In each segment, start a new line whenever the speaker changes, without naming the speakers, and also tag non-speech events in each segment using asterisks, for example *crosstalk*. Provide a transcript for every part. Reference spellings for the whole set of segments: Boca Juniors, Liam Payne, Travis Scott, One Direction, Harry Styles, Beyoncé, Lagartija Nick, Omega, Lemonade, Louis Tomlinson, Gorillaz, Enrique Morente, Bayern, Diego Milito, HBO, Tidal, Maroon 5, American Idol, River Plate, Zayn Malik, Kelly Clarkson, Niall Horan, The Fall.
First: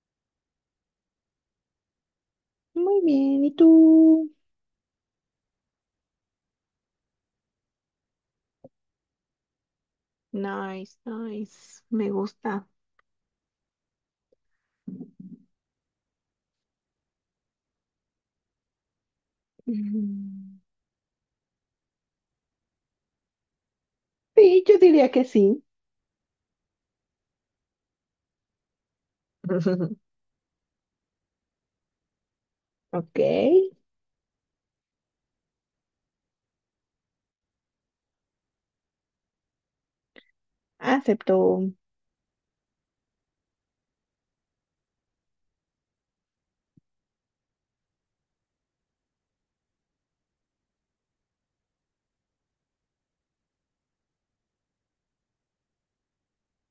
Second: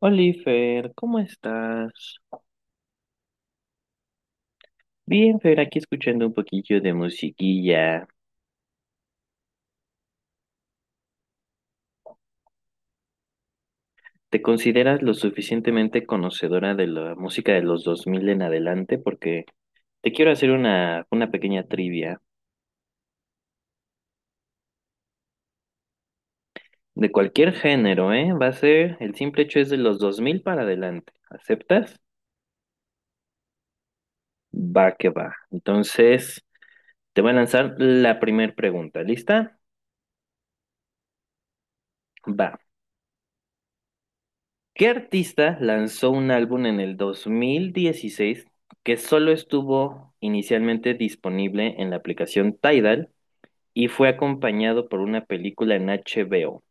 Oliver, ¿cómo estás?
Muy bien, ¿y tú?
Bien, Fer, aquí escuchando un poquillo de musiquilla.
Nice, nice. Me gusta.
¿Te consideras lo suficientemente conocedora de la música de los 2000 en adelante? Porque te quiero hacer
Mm.
una pequeña trivia.
Sí, yo diría que sí.
De cualquier género, ¿eh? Va a ser, el simple hecho es de
*laughs*
los 2000 para adelante. ¿Aceptas?
Ok.
Va que va. Entonces, te voy a lanzar la primera pregunta. ¿Lista?
Acepto
Va. ¿Qué artista lanzó un álbum en el 2016 que solo estuvo inicialmente disponible en la aplicación Tidal y fue acompañado por una película en HBO?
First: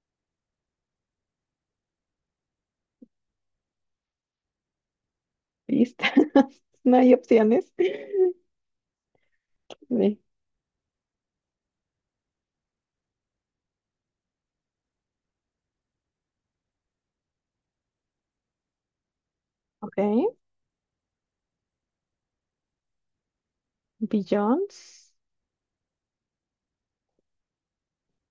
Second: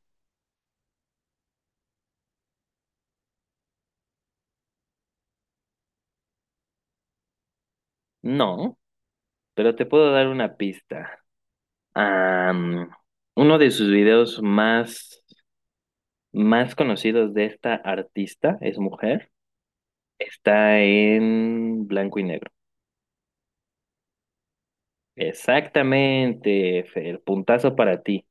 pistas. *laughs* No hay opciones. Ve.
No, pero te puedo dar una pista. Am, Uno de sus videos más, más conocidos de esta artista, es mujer,
Ok.
está en blanco y negro.
Billions.
Exactamente, Fer, puntazo para ti.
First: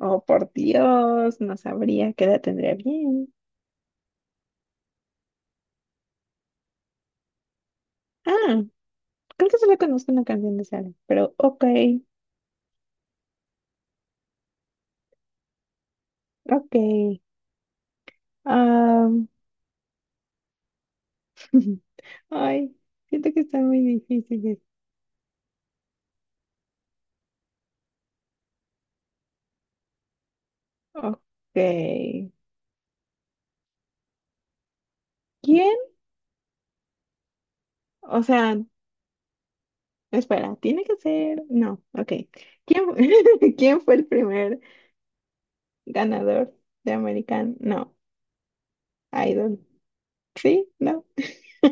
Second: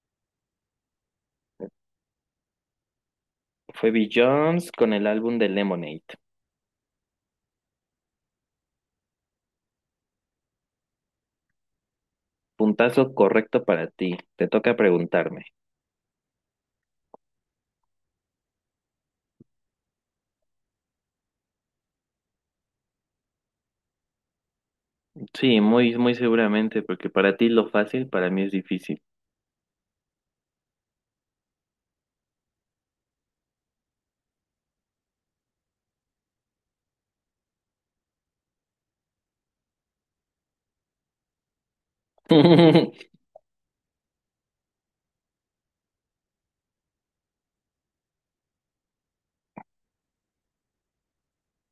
Oh, por Dios, no sabría qué edad tendría bien.
Fue Jones con el álbum de Lemonade.
Ah, Creo que solo conozco una canción de Sara, pero ok,
Puntazo correcto para ti. Te toca preguntarme.
ok. Ah, *laughs* ay, Siento que está muy difícil.
Sí, muy, muy seguramente, porque para ti lo fácil, para mí es difícil.
Ok. ¿Quién O sea, Espera, tiene que ser. No, ok. ¿Quién,
*laughs*
fu- *laughs* ¿Quién fue el primer ganador de American? No, Idol. Sí, no.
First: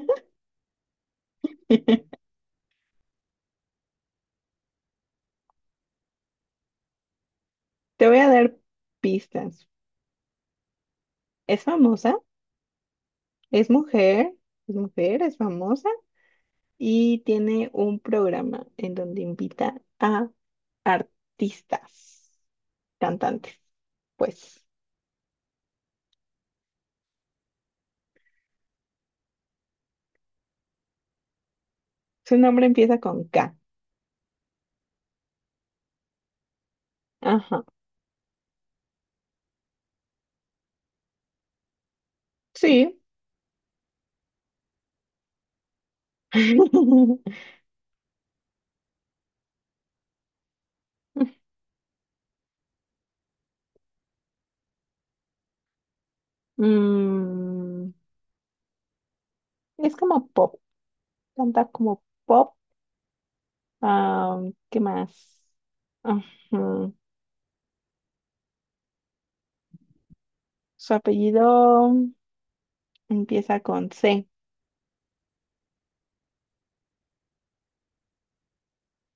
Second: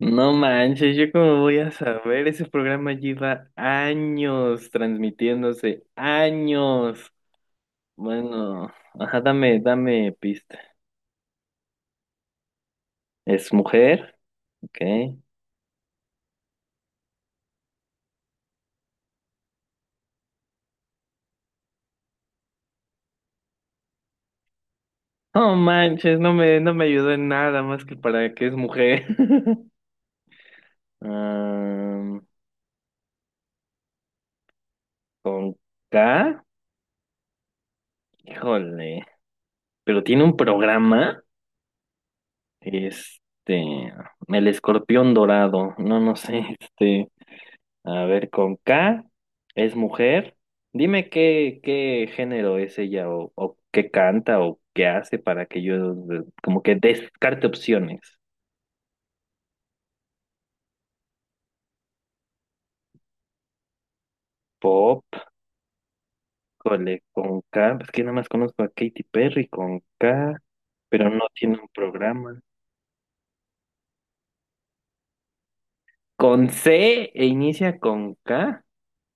No manches, yo cómo voy a
*laughs* Te
saber, ese programa lleva años transmitiéndose, años.
voy a dar
Bueno, ajá, dame,
pistas.
dame pista.
Es famosa,
Es
es
mujer,
mujer,
ok.
es famosa y tiene un programa en donde invita a artistas, cantantes. Pues
No manches, no me ayudó en nada más que para que es mujer. *laughs* Ah,
su nombre empieza con K.
con K,
Ajá.
híjole, pero tiene un programa.
Sí.
Este, el escorpión dorado, no, no sé, *laughs* este,
*laughs*
a ver, con K, es mujer. Dime qué, qué género es ella o qué canta o qué hace para que yo como que descarte
Mm,
opciones.
Es como pop, canta como pop. Ah, ¿Qué
Pop,
más? Ujú.
cole, con K, pues que nada más conozco a Katy Perry con K,
Su
pero no tiene un
apellido
programa.
empieza con C.
Con C e inicia con K.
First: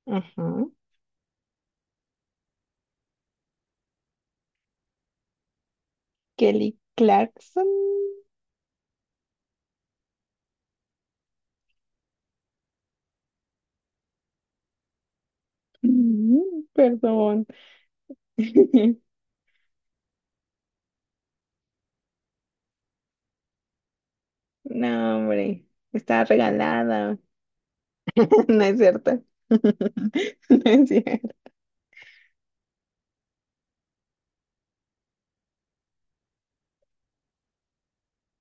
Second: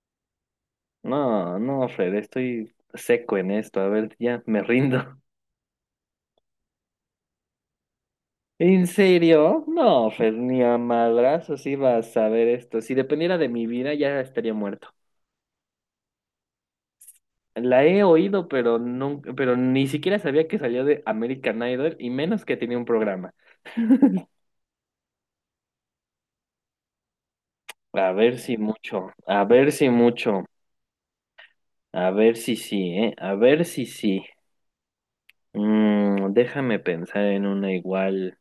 Ujú.
No, no, Fred, estoy seco en esto, a ver, ya me rindo.
Kelly Clarkson.
¿En serio? No, Fer, ni a madrazos iba a saber esto. Si dependiera de mi vida, ya estaría muerto.
Mm, Perdón.
La he oído, pero
*laughs*
nunca, pero ni siquiera sabía que salió de American Idol y menos que tenía un programa.
No, hombre, está regalada.
A ver
*laughs*
si
No es
mucho,
cierto.
a ver si mucho,
*laughs* No es cierto.
a ver si sí, ¿eh? A ver si sí. Déjame pensar en una igual.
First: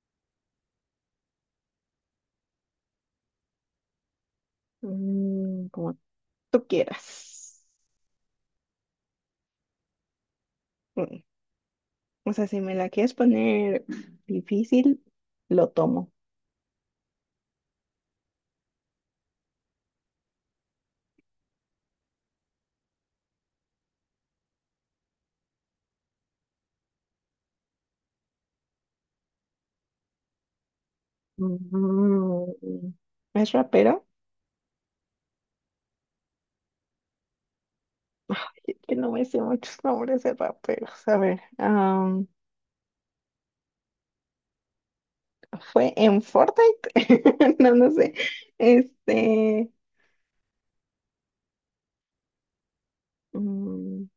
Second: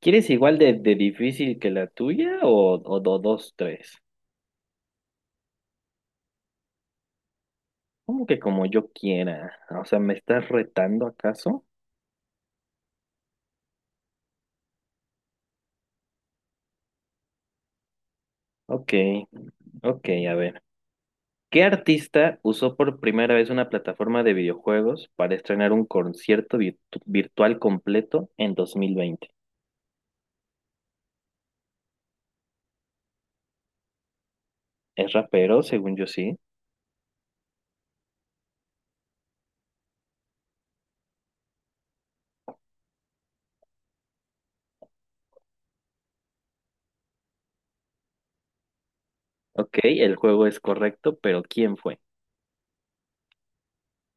¿Quieres igual de difícil que la tuya o dos, tres?
Como tú quieras.
Como que como yo quiera. O sea, ¿me estás retando
Mm,
acaso?
O sea, si me la quieres poner difícil, lo tomo.
Ok. Ok, a ver. ¿Qué artista usó por primera vez una plataforma de videojuegos para estrenar un concierto virtual completo en 2020?
Mm. ¿Es rapero?
¿Es rapero, según yo sí?
Que no me sé muchos nombres de raperos. A ver, ¿fue en Fortnite? *laughs* No, no sé. Este,
Ok, el juego es correcto, pero ¿quién fue?
mm,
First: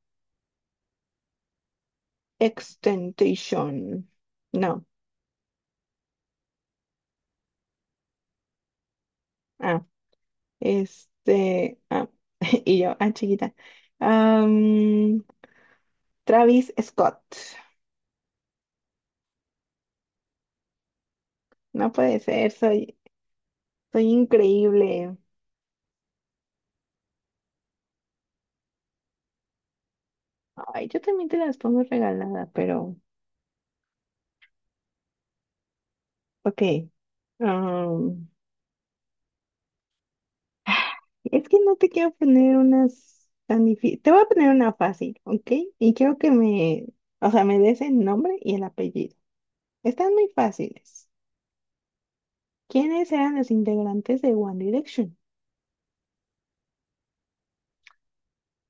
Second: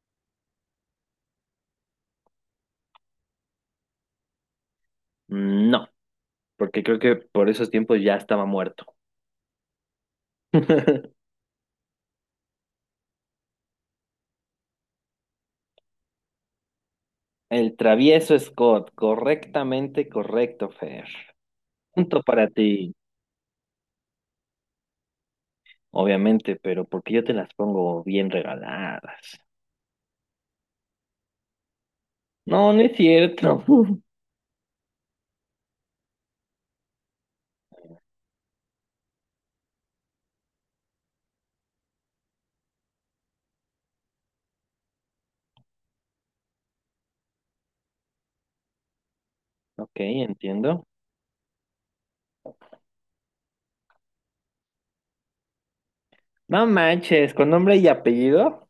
Extentation. No.
No, porque creo que por esos tiempos ya estaba muerto.
Ah,
*laughs*
este, ah, *laughs* chiquita. Am, Travis Scott.
El travieso Scott, correctamente correcto, Fer.
No puede
Punto para
ser,
ti,
soy increíble.
obviamente, pero porque yo te las pongo bien regaladas.
Ay, yo también te las pongo regalada,
No, no es
pero,
cierto. *laughs*
ok. Es que no te quiero poner unas tan difíciles. Te voy a poner una fácil, ¿ok? Y quiero que me, o sea, me des el nombre y el apellido.
Ok,
Están muy
entiendo.
fáciles. ¿Quiénes eran los integrantes de One Direction?
No manches, con nombre y apellido.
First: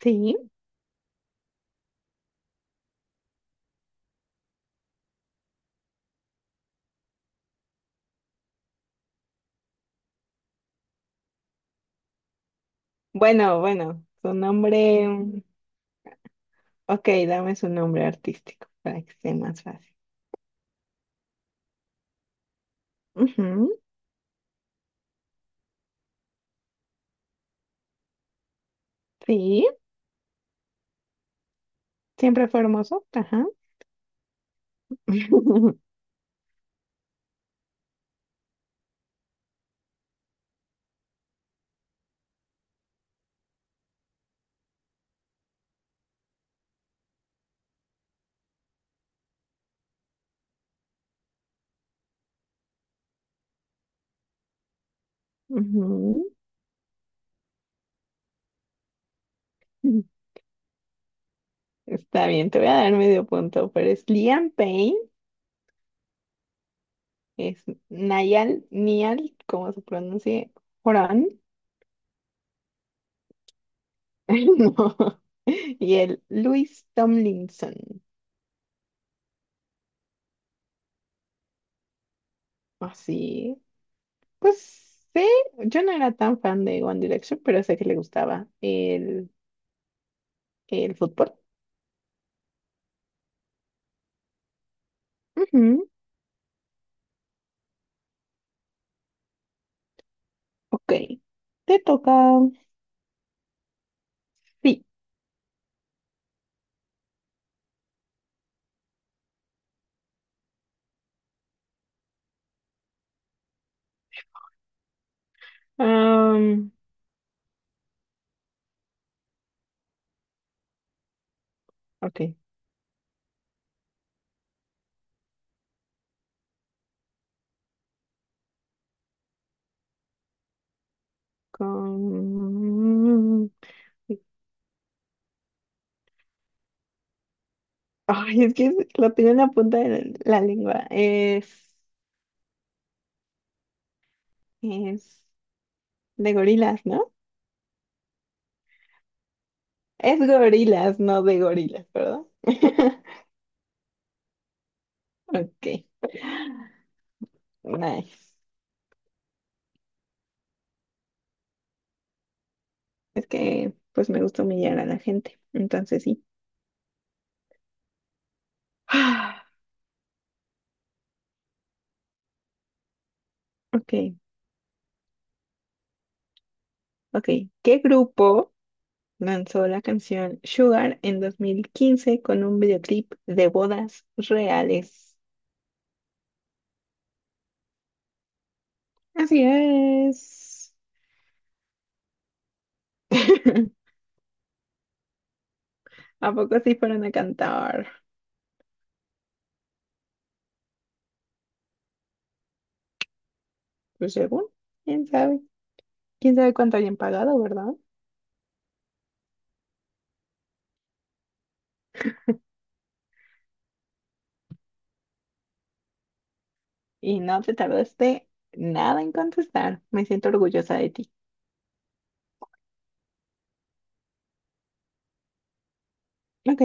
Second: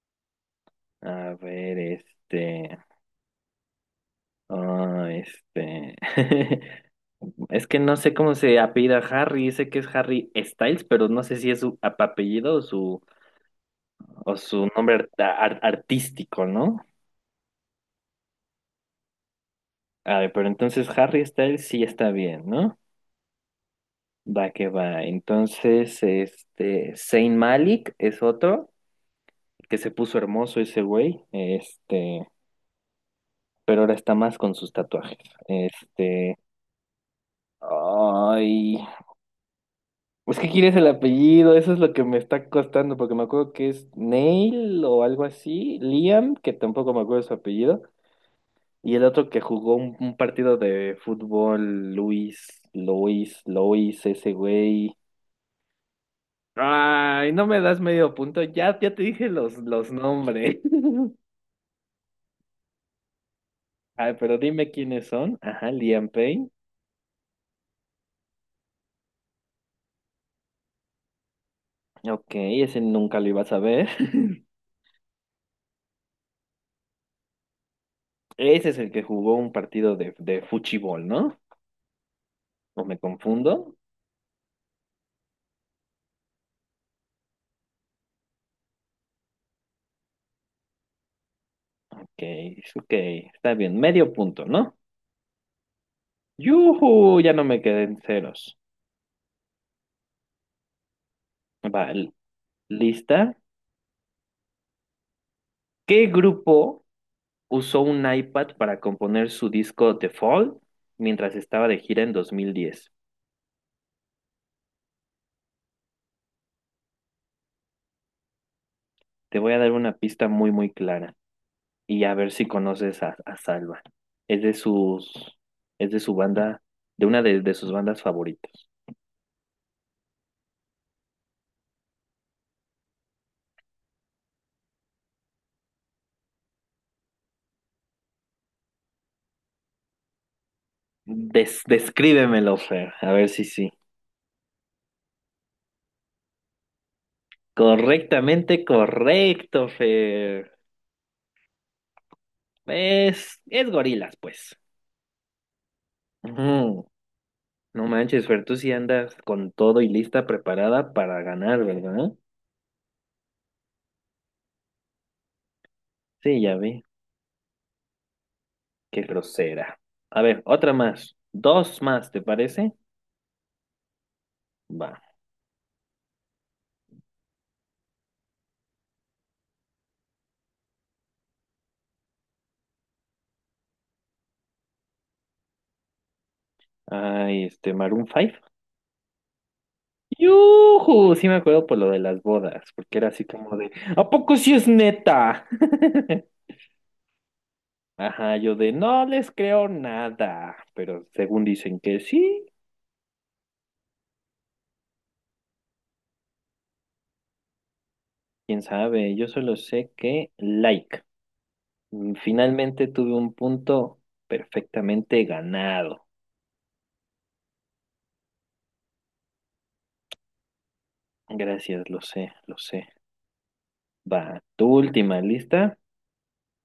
Sí.
A ver, este. Ah, este. *laughs* Es que no sé cómo se apellida Harry. Sé que es Harry Styles, pero no sé si es su apellido
Bueno, su
o su nombre
nombre. Mm.
artístico, ¿no?
Ok, dame su nombre artístico para que sea más fácil.
A ver, pero entonces Harry Styles sí está bien, ¿no?
Ujú.
Va que va. Entonces, este. Zayn Malik es otro
Sí.
que se puso hermoso ese güey. Este.
Siempre fue hermoso. Ajá.
Pero ahora está más con sus tatuajes.
*laughs*
Este. Ay, ¿es que quieres el apellido, eso es lo que me está costando, porque me acuerdo que es Neil o algo así, Liam, que tampoco me acuerdo su apellido, y el otro que jugó un partido de fútbol, Luis, ese güey.
Ujú.
Ay, no me das medio punto, ya te dije los nombres. *laughs*
Está bien, te voy a dar medio punto, pero es
Ay, pero
Liam
dime
Payne.
quiénes son. Ajá, Liam Payne.
Es Nayal, Nial, como se pronuncie, Horan.
Ok, ese nunca lo ibas a ver. *laughs*
*laughs* No. Y el Luis Tomlinson.
Ese es el que jugó un partido de fútbol, ¿no? ¿O me confundo?
Así, pues sé, yo no era tan fan de One Direction, pero sé que le gustaba el fútbol.
Ok, ok, está bien, medio punto, ¿no?
Ujú.
¡Yuhu! Ya no me quedé en ceros.
Ok, te
Vale,
toca.
¿lista?
Sí.
¿Qué grupo usó un iPad para componer su disco The Fall mientras estaba de gira en 2010?
am,
Te voy a dar una pista muy, muy clara y a ver
ok.
si conoces a Salva. Es de sus, es de su banda, de sus bandas favoritas.
Con... Ay, es que lo tengo en la punta de la lengua.
Descríbemelo, Fer, a ver si sí.
Es de gorilas, ¿no?
Correctamente correcto,
Es
Fer.
gorilas, no de gorilas, ¿verdad? *laughs*
Es gorilas, pues.
Ok,
Ujú. No manches,
nice.
Fer, tú sí andas con todo y lista preparada para ganar, ¿verdad?
Es que pues me gusta humillar a la gente, entonces sí.
Sí, ya vi. Qué
*gasps*
grosera. A ver, otra más. Dos más, ¿te parece?
*sighs* Ok,
Va.
ok. ¿Qué grupo lanzó la canción Sugar en 2015 con un videoclip de bodas reales?
Ay, este, Maroon 5.
Así es.
¡Yujú! Sí me acuerdo por lo de las bodas, porque era así como de,
*laughs*
¿a poco sí es neta?
¿A
*laughs*
poco sí fueron a cantar?
Ajá, yo de, no les creo nada, pero según dicen que sí.
Pues según, quién sabe. ¿Quién sabe cuánto hayan pagado, verdad?
Quién sabe, yo solo sé que like. Finalmente tuve un punto perfectamente ganado.
Y no te tardaste nada en contestar. Me siento orgullosa de ti.
Gracias, lo sé, lo sé. Va, tu última, ¿lista?
Ok,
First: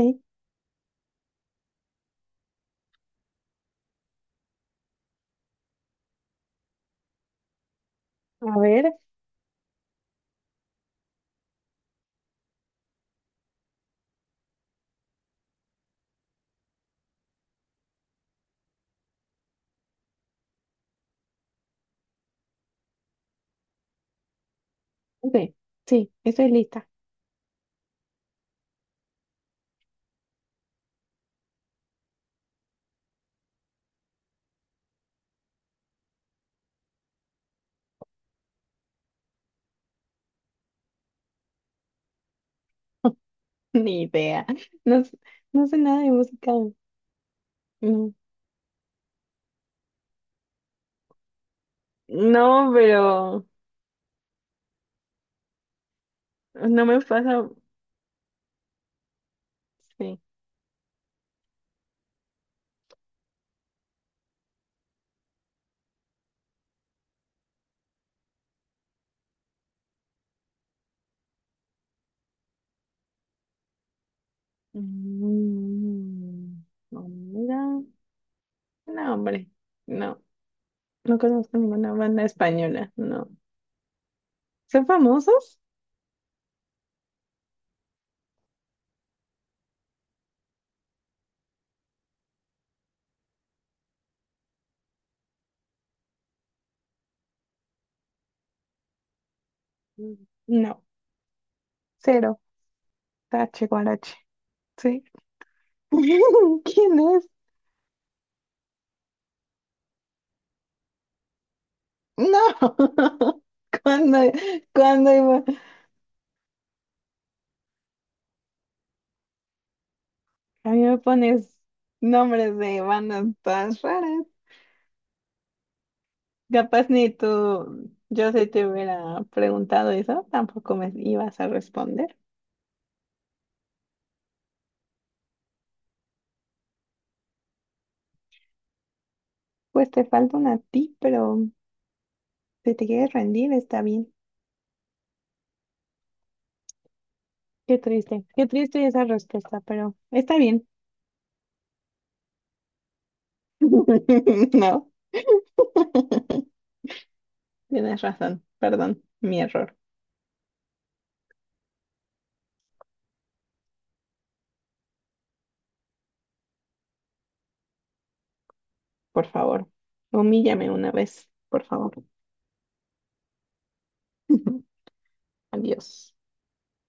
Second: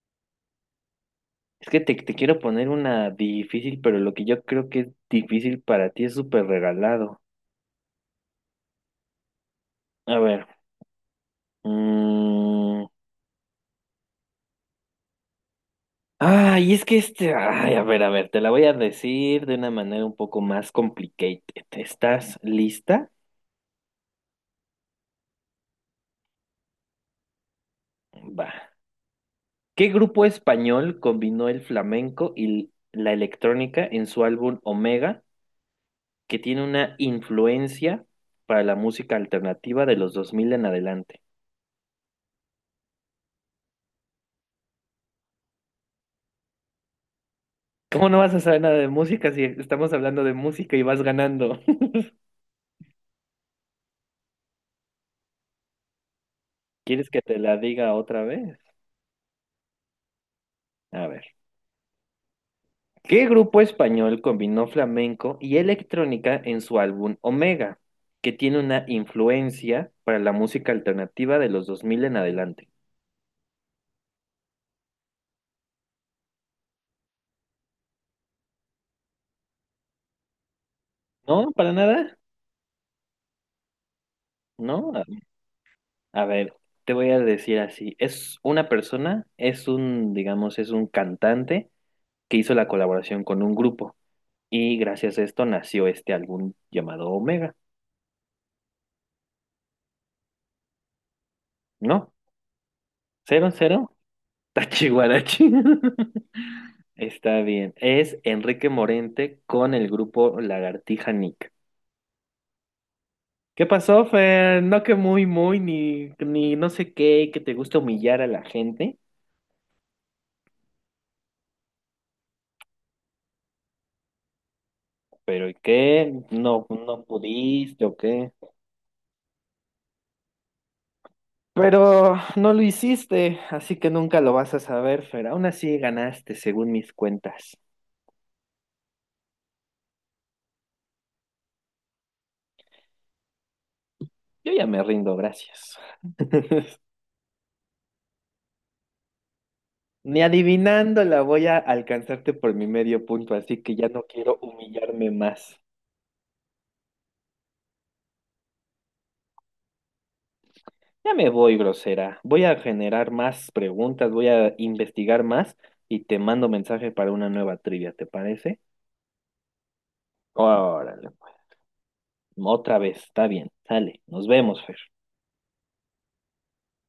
Es que te quiero poner una difícil, pero lo que yo creo que es difícil para ti es súper regalado.
a ver.
A ver. mm, Ay, es que este. Ay, a ver, te la voy a decir de una manera un poco más complicated. ¿Estás lista?
Ok, sí, estoy lista.
Va. ¿Qué grupo español combinó el flamenco y la electrónica en su álbum Omega, que tiene una influencia para la música alternativa de los 2000 en adelante?
*laughs* Ni idea. No, s- no sé nada de música.
¿Cómo
No,
no vas a saber nada de música si estamos hablando de música y vas ganando? *laughs*
no, pero no me
¿Quieres que te
pasa.
la diga otra vez?
Sí.
A ver. ¿Qué grupo español combinó flamenco y electrónica en su álbum Omega, que tiene una influencia para la música alternativa de los 2000 en adelante?
Mm, no, mira. No, hombre. No, no
¿No?
conozco
¿Para
ninguna
nada?
banda española. No. ¿Son
¿No?
famosos?
A ver, te voy a decir así. Es una persona, es un, digamos, es un cantante que hizo la colaboración con un grupo y gracias a esto nació este álbum llamado Omega,
Mm. No.
¿no?
Cero.
Cero,
Tache,
cero,
guarache. Sí.
Tachihuarachi. *laughs*
*laughs* ¿Quién es?
Está bien. Es Enrique Morente con el grupo Lagartija Nick.
No. *laughs*
¿Qué pasó,
cuando,
Fer? No que
Cuando
muy, muy, ni no sé qué, que te gusta humillar a la gente,
a mí me pones nombres de bandas todas raras.
pero ¿y qué? ¿No,
Capaz
no
ni
pudiste
tú,
o qué?
yo si te hubiera preguntado eso, tampoco me ibas a
Pero
responder.
no lo hiciste, así que nunca lo vas a saber, Fer. Aún así ganaste, según mis cuentas.
Pues te falta una a ti, pero si te quieres rendir, está bien.
Yo ya me rindo, gracias. *laughs*
Qué triste esa respuesta, pero
Ni
está bien.
adivinándola voy a alcanzarte por mi medio punto, así que ya no quiero
*laughs* No,
humillarme más.
tienes razón, perdón, mi error,
Ya me voy, grosera. Voy a generar más preguntas, voy a investigar más y te mando mensaje para una nueva trivia, ¿te parece?
por favor. Humíllame una
Órale,
vez,
pues.
por favor.
Otra vez, está bien. Sale, nos vemos,
*laughs*
Fer.
Adiós.